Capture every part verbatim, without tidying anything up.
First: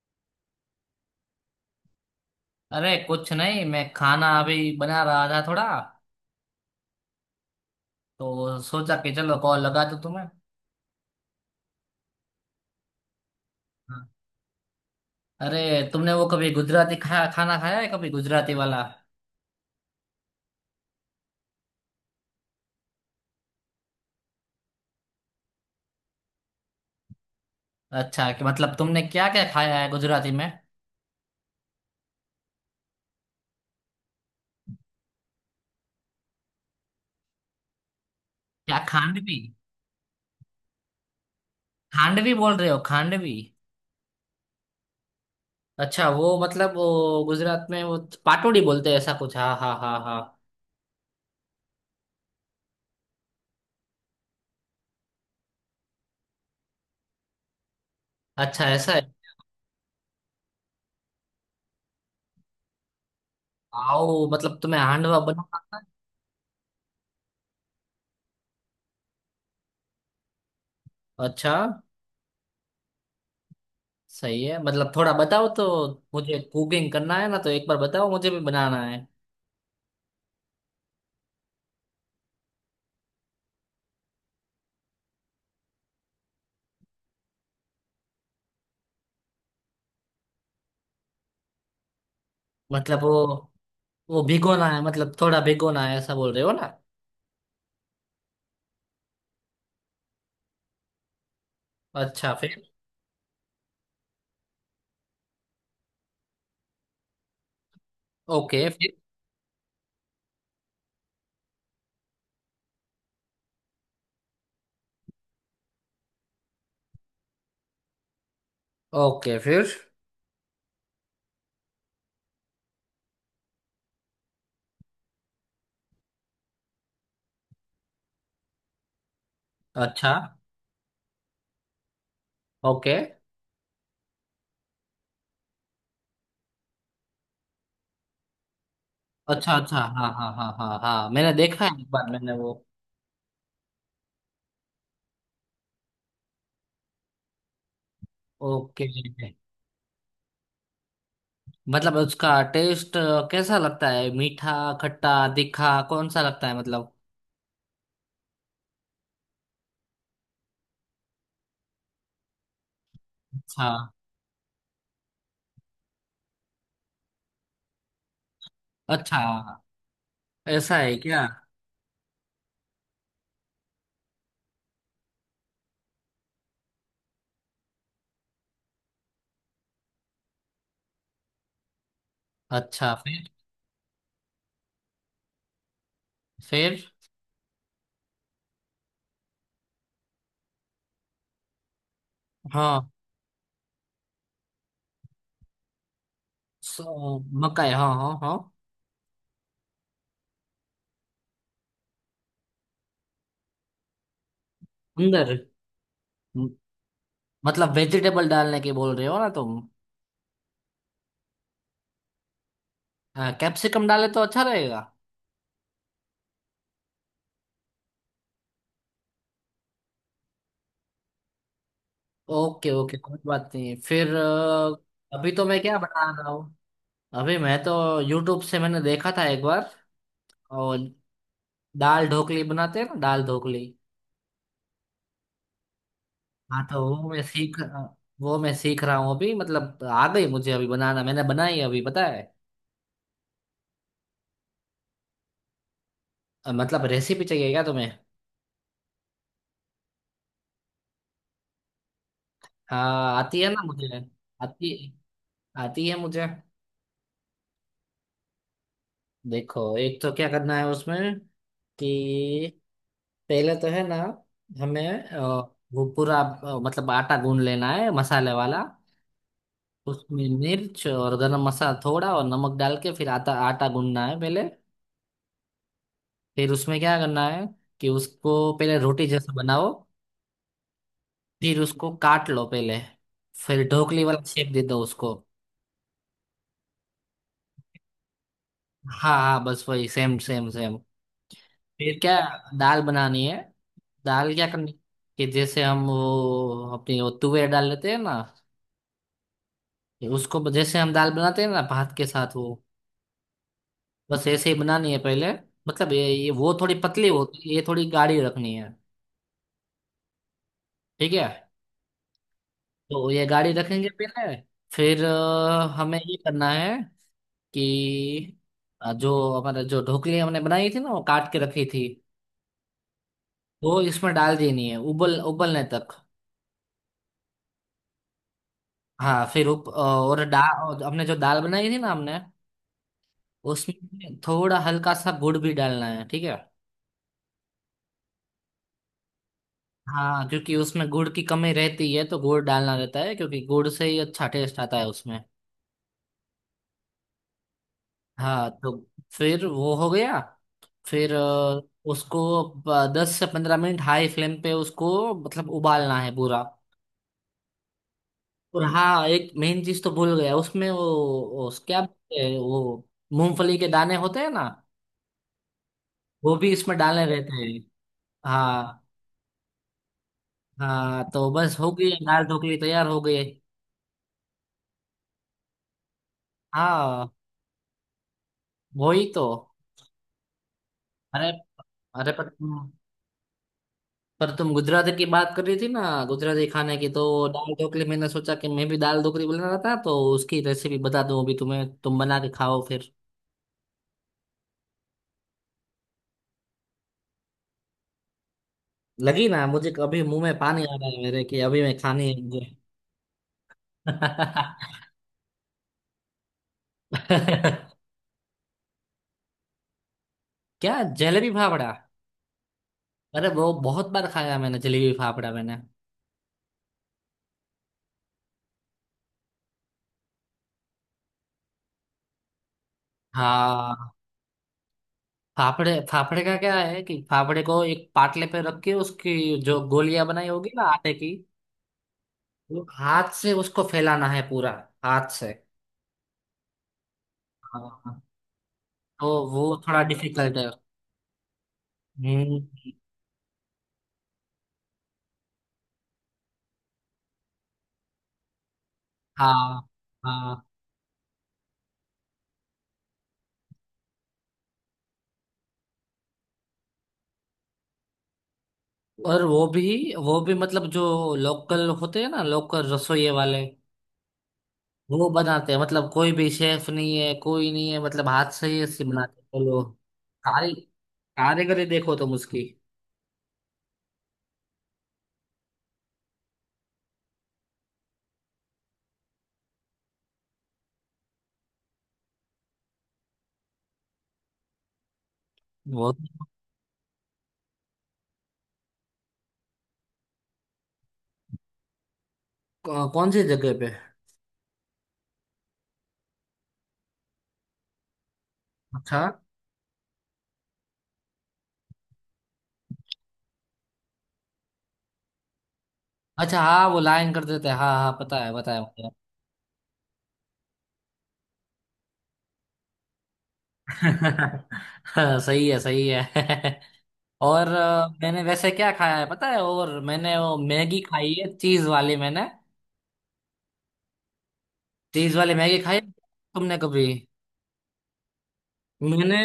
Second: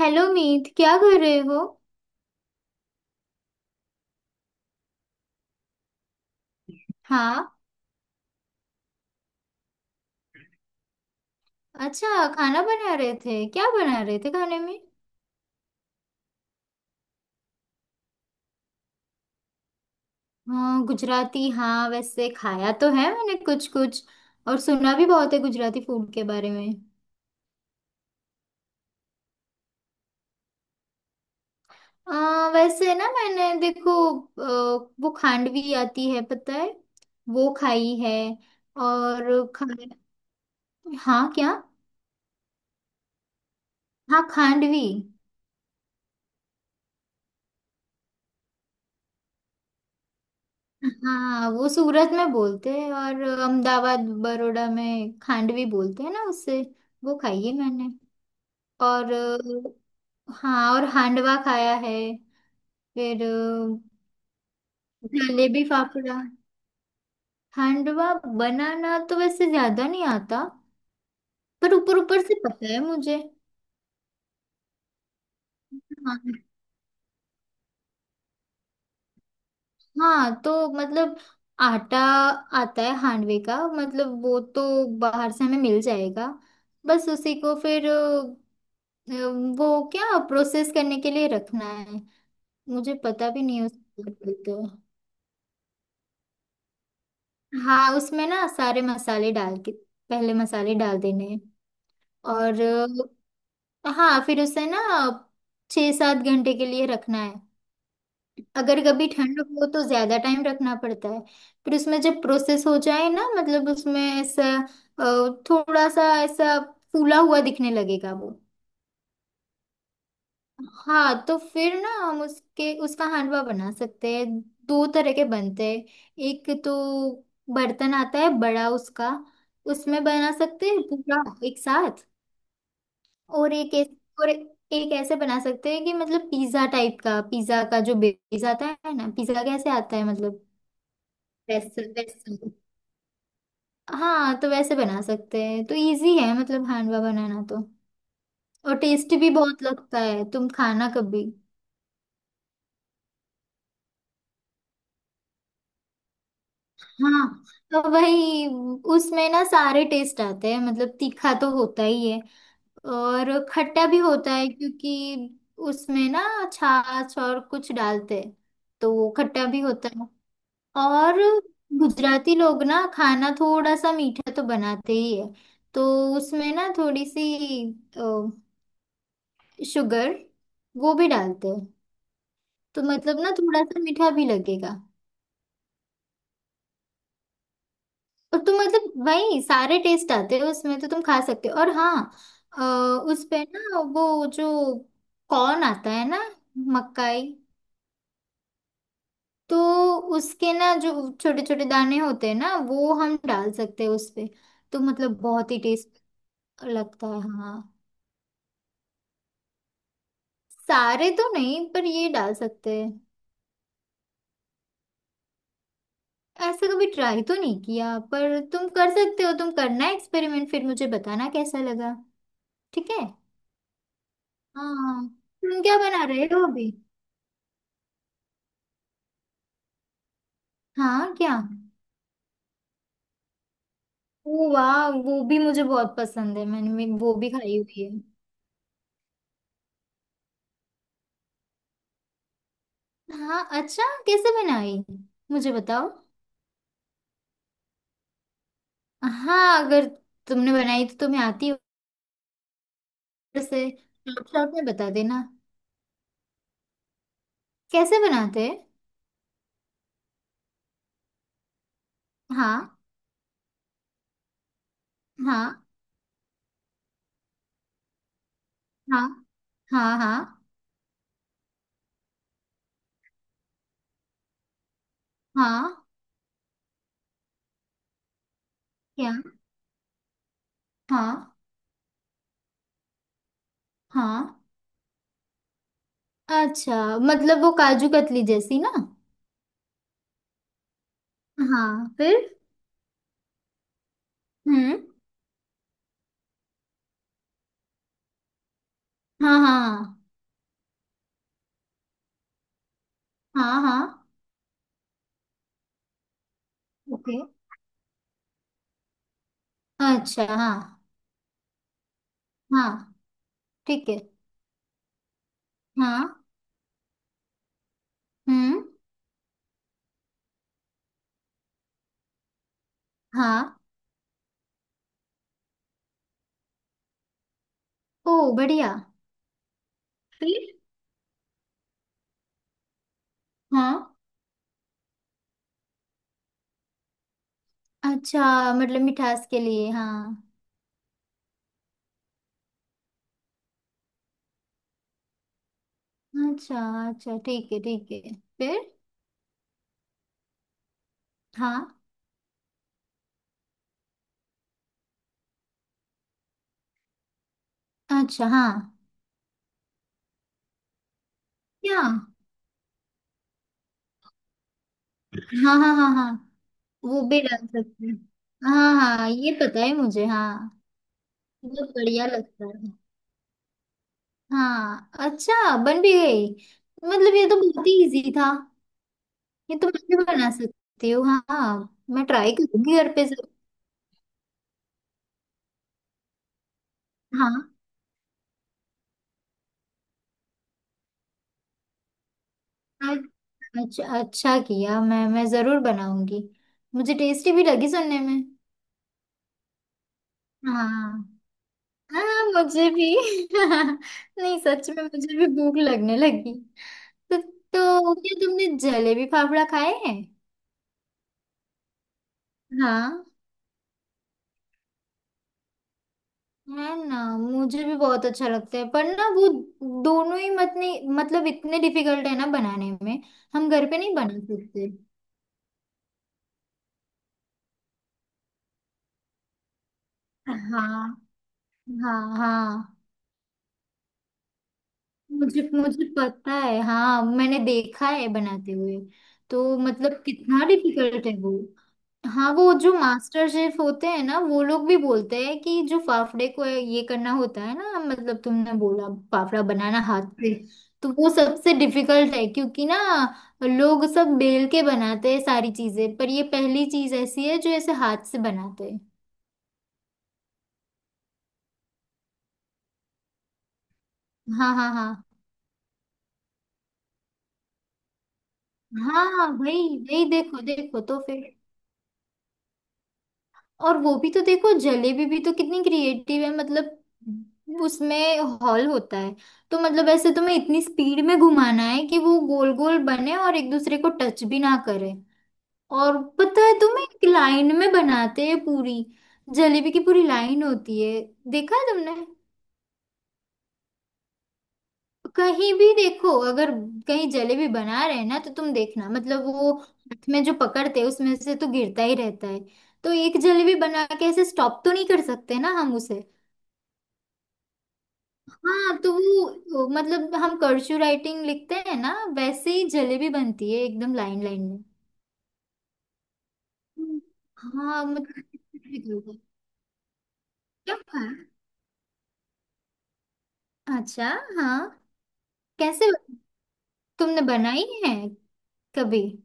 Hello Meet, क्या कर रहे हो। अरे कुछ नहीं, मैं खाना अभी बना रहा था थोड़ा, हाँ। तो सोचा कि चलो कॉल लगा दूं तुम्हें। अच्छा। खाना बना रहे थे, क्या बना हाँ। रहे थे खाने में। अरे, तुमने वो कभी गुजराती खाया खाना खाया है कभी गुजराती वाला? हाँ गुजराती। हाँ, वैसे खाया तो है मैंने कुछ कुछ। और सुना भी बहुत है गुजराती फूड के बारे में। अच्छा कि मतलब, तुमने क्या क्या खाया है गुजराती में? आ, वैसे ना मैंने देखो, अ, वो खांडवी आती है, पता है। वो खाई है। क्या, खांडवी? और खा हाँ क्या। खांडवी बोल रहे हो, खांडवी? हाँ, खांडवी। अच्छा, वो मतलब वो गुजरात में वो पाटोड़ी बोलते हैं ऐसा कुछ। हाँ हाँ हाँ हाँ। हाँ, वो सूरत में बोलते हैं, और अहमदाबाद बड़ौदा में खांडवी बोलते हैं ना उससे। वो खाई है मैंने। अच्छा, ऐसा है। और अ, हाँ, और हांडवा खाया है। फिर अ, आओ मतलब तुम्हें हांडवा बना। जलेबी फाफड़ा। हांडवा बनाना तो वैसे ज्यादा नहीं आता। अच्छा। पर ऊपर ऊपर से पता है मुझे। सही है, मतलब थोड़ा बताओ तो। मुझे हाँ। कुकिंग करना है ना, तो एक बार बताओ, मुझे भी बनाना है। हाँ तो मतलब आटा आता है हांडवे का, मतलब वो तो बाहर से हमें मिल जाएगा। बस उसी को फिर वो क्या प्रोसेस करने के लिए रखना है, मुझे मतलब पता भी वो नहीं उसका। वो भिगोना तो है, मतलब थोड़ा भिगोना है, ऐसा बोल रहे हो ना? हाँ, उसमें ना सारे मसाले डाल के पहले मसाले डाल देने हैं। अच्छा, और फिर? अ, हाँ, फिर उसे ना छः सात घंटे के लिए रखना है। ओके, अगर फिर? कभी ठंड हो तो ज्यादा टाइम रखना पड़ता है। फिर उसमें जब प्रोसेस हो जाए ना, मतलब उसमें ऐसा अ, थोड़ा सा ऐसा फूला हुआ दिखने लगेगा वो। ओके, फिर? हाँ, तो फिर ना हम उसके उसका हांडवा बना सकते हैं। दो तरह के बनते हैं। एक तो बर्तन आता है बड़ा उसका, उसमें अच्छा। बना सकते हैं पूरा एक साथ। ओके। और एक ऐस- और एक ऐसे बना सकते हैं कि मतलब पिज्जा टाइप का, पिज्जा का जो बेस आता है ना, पिज्जा अच्छा कैसे अच्छा, आता है हाँ हाँ मतलब, हाँ हाँ हाँ, मैंने देखा है वैसे एक बार मैंने वैसे। वो। हाँ, तो वैसे बना सकते हैं। तो इजी है मतलब हांडवा बनाना तो। और ओके। टेस्टी भी बहुत लगता है, तुम खाना कभी। मतलब उसका टेस्ट कैसा लगता है? मीठा, खट्टा, तीखा, कौन सा लगता है मतलब? हाँ, तो वही उसमें ना सारे टेस्ट आते हैं, मतलब तीखा तो होता ही है, और अच्छा। खट्टा भी होता है क्योंकि उसमें ना छाछ और कुछ डालते हैं, तो वो अच्छा, खट्टा भी होता है। ऐसा है और क्या? गुजराती लोग ना खाना थोड़ा सा मीठा तो बनाते ही है। तो उसमें ना थोड़ी सी शुगर वो भी डालते हैं। तो अच्छा, मतलब फिर? ना थोड़ा सा मीठा भी लगेगा। फिर? और तुम मतलब वही सारे टेस्ट आते हैं उसमें, तो तुम खा सकते हो। और हाँ अ, हाँ। उस पे ना वो जो कॉर्न आता है ना, सो, मकाई। मकाई हाँ हाँ हाँ। तो उसके ना जो छोटे छोटे दाने होते हैं ना, वो हम डाल सकते हैं उस पे। तो मतलब अंदर, बहुत ही टेस्ट म- लगता है। हाँ, मतलब वेजिटेबल डालने की बोल रहे हो ना तुम? सारे तो नहीं पर ये डाल सकते हैं। हाँ, कैप्सिकम डाले तो अच्छा रहेगा। ऐसा कभी ट्राई तो नहीं किया, पर तुम कर सकते हो। तुम करना एक्सपेरिमेंट, फिर मुझे बताना कैसा लगा। ओके ठीक ओके, है। कोई बात नहीं फिर। हाँ, अ, अभी तो मैं तुम क्या क्या बना बना रहे रहा हो हूँ? अभी। अभी मैं तो यूट्यूब से मैंने देखा था एक बार, और हाँ क्या। दाल ढोकली बनाते हैं ना, दाल ढोकली। ओ वाह, वो भी मुझे बहुत पसंद है, हाँ, मैंने तो मैं वो वो मैं भी खाई सीख हुई है। अ, वो मैं सीख रहा हूँ अभी, मतलब आ गई मुझे अभी बनाना, मैंने बनाई अभी, पता है? हाँ अच्छा, कैसे बनाई, मुझे बताओ। अ, मतलब रेसिपी चाहिए क्या तुम्हें? हाँ, अगर तुमने बनाई तो तुम्हें आती हो। हाँ, आती है वैसे ना मुझे। शॉर्ट शॉर्ट में आती बता देना आती है मुझे। कैसे बनाते हैं। देखो, एक तो क्या करना है उसमें कि हाँ पहले तो है ना, हमें अ, हाँ वो पूरा, अ, मतलब आटा गूंद लेना है मसाले वाला। हाँ हाँ उसमें हाँ। मिर्च और गरम मसाला थोड़ा और नमक डाल के फिर आटा आटा गूंदना है पहले। हाँ फिर उसमें क्या करना है कि उसको पहले रोटी क्या। जैसा बनाओ। हाँ फिर उसको काट लो पहले। फिर ढोकली वाला हाँ। शेप दे दो उसको। अच्छा, मतलब वो काजू कतली जैसी ना। हाँ हाँ, बस वही, सेम सेम सेम। हाँ फिर क्या, फिर। दाल बनानी है। दाल क्या करनी हम्म। कि जैसे हम वो अपनी वो तुवे डाल लेते हैं ना। हाँ हाँ उसको ब- जैसे हम दाल बनाते हैं ना भात के साथ वो। हाँ हाँ। बस ऐसे ही बनानी है पहले। मतलब ये ये वो थोड़ी पतली ओके। होती है, ये थोड़ी गाढ़ी रखनी है। अच्छा हाँ ठीक है। हाँ तो ये गाढ़ी रखेंगे ठीक है। पहले। फिर अ, हमें ये हाँ। करना है कि हम्म। अ, जो हमारा जो ढोकली हमने बनाई थी ना, वो काट के रखी थी। हाँ। वो इसमें डाल देनी है उबल उबलने तक। ओ बढ़िया। हाँ, फिर उप, अ, और फिर। दाल हमने जो दाल बनाई थी ना हमने, हाँ। उसमें थोड़ा हल्का सा गुड़ भी डालना है। ठीक है। अच्छा, मतलब मिठास के लिए, हाँ। हाँ क्योंकि उसमें गुड़ की कमी रहती है, तो गुड़ डालना रहता है, क्योंकि गुड़ से ही अच्छा टेस्ट आता है उसमें। अच्छा अच्छा ठीक है ठीक है। हाँ फिर। तो, फिर वो हो गया। फिर अ, हाँ। उसको दस से पंद्रह मिनट हाई फ्लेम पे उसको मतलब उबालना है पूरा। अच्छा हाँ। और हाँ, एक मेन चीज तो भूल गया उसमें, वो, वो क्या क्या। बोलते हैं, वो मूंगफली के दाने होते हैं ना, हाँ हाँ हाँ हाँ। वो भी इसमें वो डालने भी रहते डाल हैं। सकते हैं। हाँ हाँ। हाँ, ये पता है मुझे, हाँ। हाँ तो, बस हो बहुत गई, बढ़िया दाल लगता ढोकली है। तैयार हो गई। हाँ, अच्छा बन भी गई। हाँ, मतलब ये तो बहुत ही इजी था। वही तो। ये तो मैं भी बना सकती हूँ, हाँ अरे, हाँ, मैं अरे, पर ट्राई करूंगी घर पे जरूर। पर तुम गुजराती की बात कर रही थी ना, गुजराती खाने की तो। हाँ, दाल ढोकली, मैंने सोचा कि मैं भी दाल ढोकली बनाना था, तो उसकी रेसिपी बता दूं अभी तुम्हें, तुम बना के खाओ फिर। अच्छा अच्छा किया, मैं मैं जरूर बनाऊंगी। मुझे टेस्टी भी लगी सुनने में। लगी ना मुझे, अभी मुंह में पानी आ रहा हाँ। है मेरे कि अभी मैं खानी है हाँ, मुझे। मुझे भी नहीं, सच में मुझे भी भूख लगने लगी। तो तो क्या तुमने जलेबी फाफड़ा खाए हैं। क्या, जलेबी फाफड़ा? हाँ। अरे वो बहुत बार खाया मैंने, जलेबी फाफड़ा मैंने। है ना, मुझे भी बहुत अच्छा लगता है, पर ना वो दोनों ही मत नहीं मतलब इतने डिफिकल्ट है ना बनाने में, हम घर पे नहीं हाँ, बना सकते। फाफड़े फाफड़े का क्या है कि फाफड़े को एक पाटले पे रख के उसकी जो गोलियां बनाई होगी ना आटे हाँ की, हाँ वो हाँ। हाथ से उसको फैलाना है पूरा, हाथ से। मुझे मुझे पता है, हाँ, मैंने देखा हाँ, है बनाते हुए। तो वो तो थोड़ा मतलब डिफिकल्ट कितना है। डिफिकल्ट है वो। हाँ, हम्म वो जो मास्टर शेफ होते हैं ना, वो लोग भी बोलते हैं कि जो फाफड़े को ये करना होता है ना, मतलब तुमने बोला फाफड़ा हाँ बनाना हाथ से, हाँ। तो वो सबसे डिफिकल्ट है। क्योंकि ना लोग सब बेल के बनाते हैं सारी चीजें, पर ये पहली चीज ऐसी है जो ऐसे हाथ से बनाते हैं। और वो भी वो भी मतलब, जो लोकल होते हैं ना, लोकल रसोई वाले, हाँ हाँ हाँ। वो बनाते हैं मतलब, कोई भी शेफ नहीं है, कोई नहीं है मतलब, हाथ से ही ऐसे बनाते हाँ हैं, भाई। बोलो। वही देखो, कारी देखो तो फिर। कारीगरी देखो तुम उसकी। और वो भी तो देखो, जलेबी भी तो कितनी क्रिएटिव है, मतलब उसमें हॉल होता है, तो मतलब ऐसे तुम्हें इतनी स्पीड में घुमाना है कि वो गोल गोल बने, और एक दूसरे को टच भी ना करे। वो और पता है तुम्हें, एक लाइन में बनाते हैं पूरी, जलेबी की पूरी लाइन होती है, देखा है तुमने। कौ- कौन सी जगह पे? कहीं भी देखो, अगर कहीं जलेबी बना रहे हैं ना, तो तुम देखना, अच्छा मतलब वो हाथ में जो पकड़ते हैं उसमें से तो गिरता ही रहता है, तो एक जलेबी बना के ऐसे स्टॉप तो नहीं कर सकते ना हम उसे। अच्छा, हाँ वो लाइन कर देते हैं, हाँ हाँ, पता है पता है हाँ, मुझे। तो वो मतलब हम कर्चू राइटिंग लिखते हैं ना, वैसे ही जलेबी बनती है एकदम लाइन लाइन में। हाँ, सही है सही है। हम्म। और हाँ अ, मैंने मतलब वैसे क्या खाया है difficult है। पता है, और मैंने वो क्या मैगी हुआ? खाई है, चीज वाली मैंने। अच्छा। हाँ। चीज वाली मैगी खाई है कैसे बन- तुमने कभी? तुमने बनाई है कभी। मैंने,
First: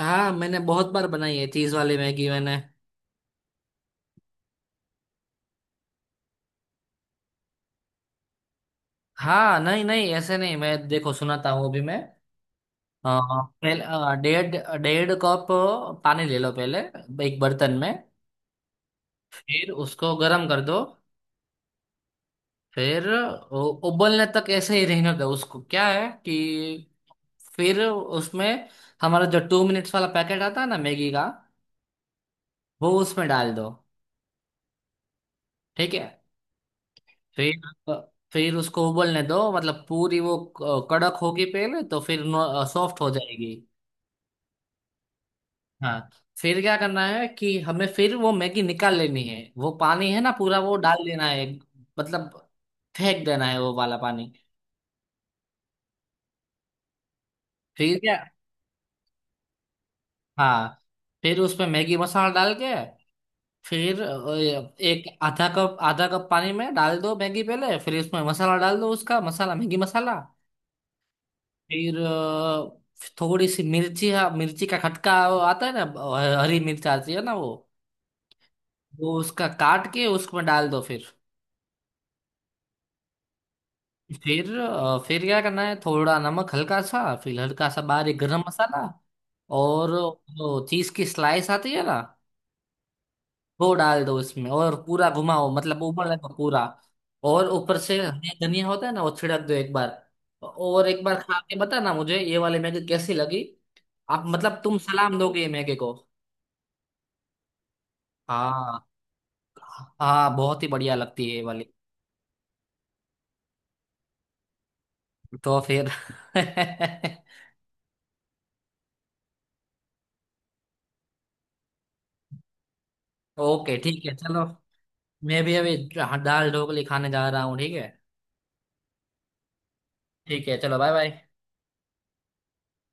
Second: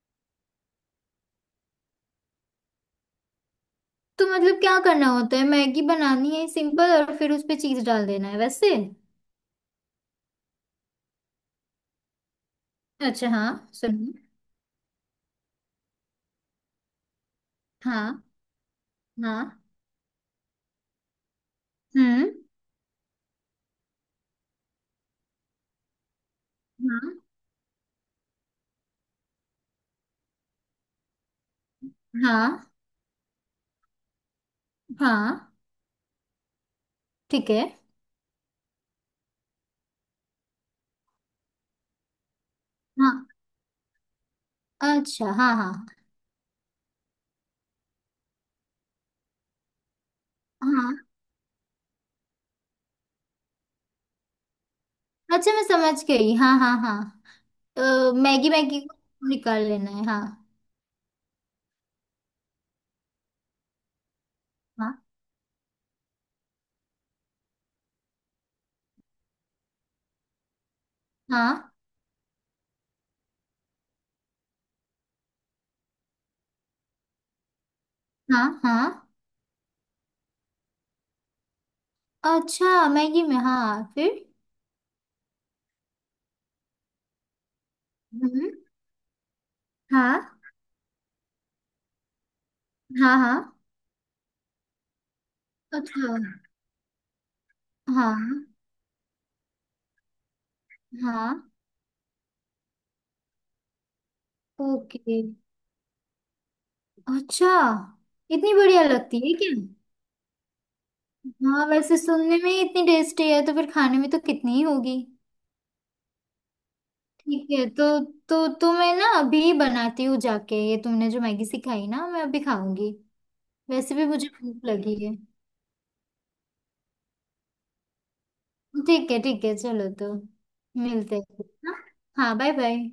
हाँ, मैंने बहुत बार बनाई है चीज वाली मैगी, मैंने। तो मतलब क्या करना होता है, मैगी बनानी है सिंपल और फिर उस पे चीज डाल देना है वैसे। हाँ नहीं नहीं, ऐसे नहीं, मैं देखो सुनाता हूँ अभी मैं अ, अच्छा हाँ, पहले सुनिए। अ, डेढ़ डेढ़ कप पानी ले लो पहले, एक बर्तन में। हाँ। हाँ। फिर उसको गर्म कर दो। हम्म। फिर उ- उबलने तक ऐसे ही रहने दो उसको, क्या है कि हाँ फिर उसमें हमारा जो टू मिनट्स वाला पैकेट आता है ना, मैगी का, हाँ वो उसमें डाल दो। हाँ। ठीक है। ठीक फिर है। आप- फिर उसको उबलने दो, मतलब पूरी वो क- कड़क होगी पहले, तो फिर सॉफ्ट हो हाँ। जाएगी। अच्छा हाँ हाँ हाँ, फिर क्या करना है कि हमें फिर वो मैगी निकाल लेनी है, वो पानी है ना पूरा, वो हाँ। डाल देना है, मतलब फेंक देना है वो वाला पानी। अच्छा मैं समझ गई, हाँ हाँ हाँ। फिर अ, क्या, मैगी मैगी को निकाल लेना है, हाँ। हाँ फिर उसमें मैगी मसाला डाल के, फिर अ, हाँ एक आधा कप आधा कप पानी में डाल दो मैगी पहले, फिर उसमें मसाला डाल दो, उसका मसाला, मैगी मसाला। हाँ फिर अ, थोड़ी सी मिर्ची, हाँ मिर्ची का खटका वो आता है ना, अ, हरी मिर्च आती है ना वो हाँ हाँ। वो उसका काट के उसमें डाल दो फिर। अच्छा, मैगी में, हाँ, फिर। फिर अ, फिर क्या करना है, थोड़ा नमक हल्का सा, फिर हल्का सा बारीक गरम हम्म। मसाला, और हाँ वो चीज की स्लाइस आती है ना, हाँ हाँ। वो डाल दो उसमें और पूरा घुमाओ, मतलब अच्छा। उबलने को पूरा। और ऊपर से हाँ। हरी धनिया होता है ना, वो छिड़क दो एक बार। और एक बार हाँ। खा के बताना मुझे ये वाली मैगी कैसी लगी। आप मतलब तुम, ओके। सलाम दोगे ये मैगी को। अच्छा, इतनी हाँ। बढ़िया लगती है क्या। हाँ, बहुत ही बढ़िया लगती है ये हाँ, वाली। वैसे सुनने में ही इतनी टेस्टी है, तो फिर खाने में तो कितनी ही होगी। तो फिर, ठीक है। तो तो तो मैं ना अभी बनाती हूँ जाके, ये तुमने जो मैगी सिखाई ना, मैं अभी खाऊंगी। ओके वैसे ठीक भी है, मुझे चलो। भूख लगी है। मैं भी अभी, हाँ, दाल ढोकली खाने जा रहा हूँ, ठीक है। ठीक है ठीक है, चलो तो ठीक है, चलो बाय मिलते बाय। हैं। हाँ बाय बाय।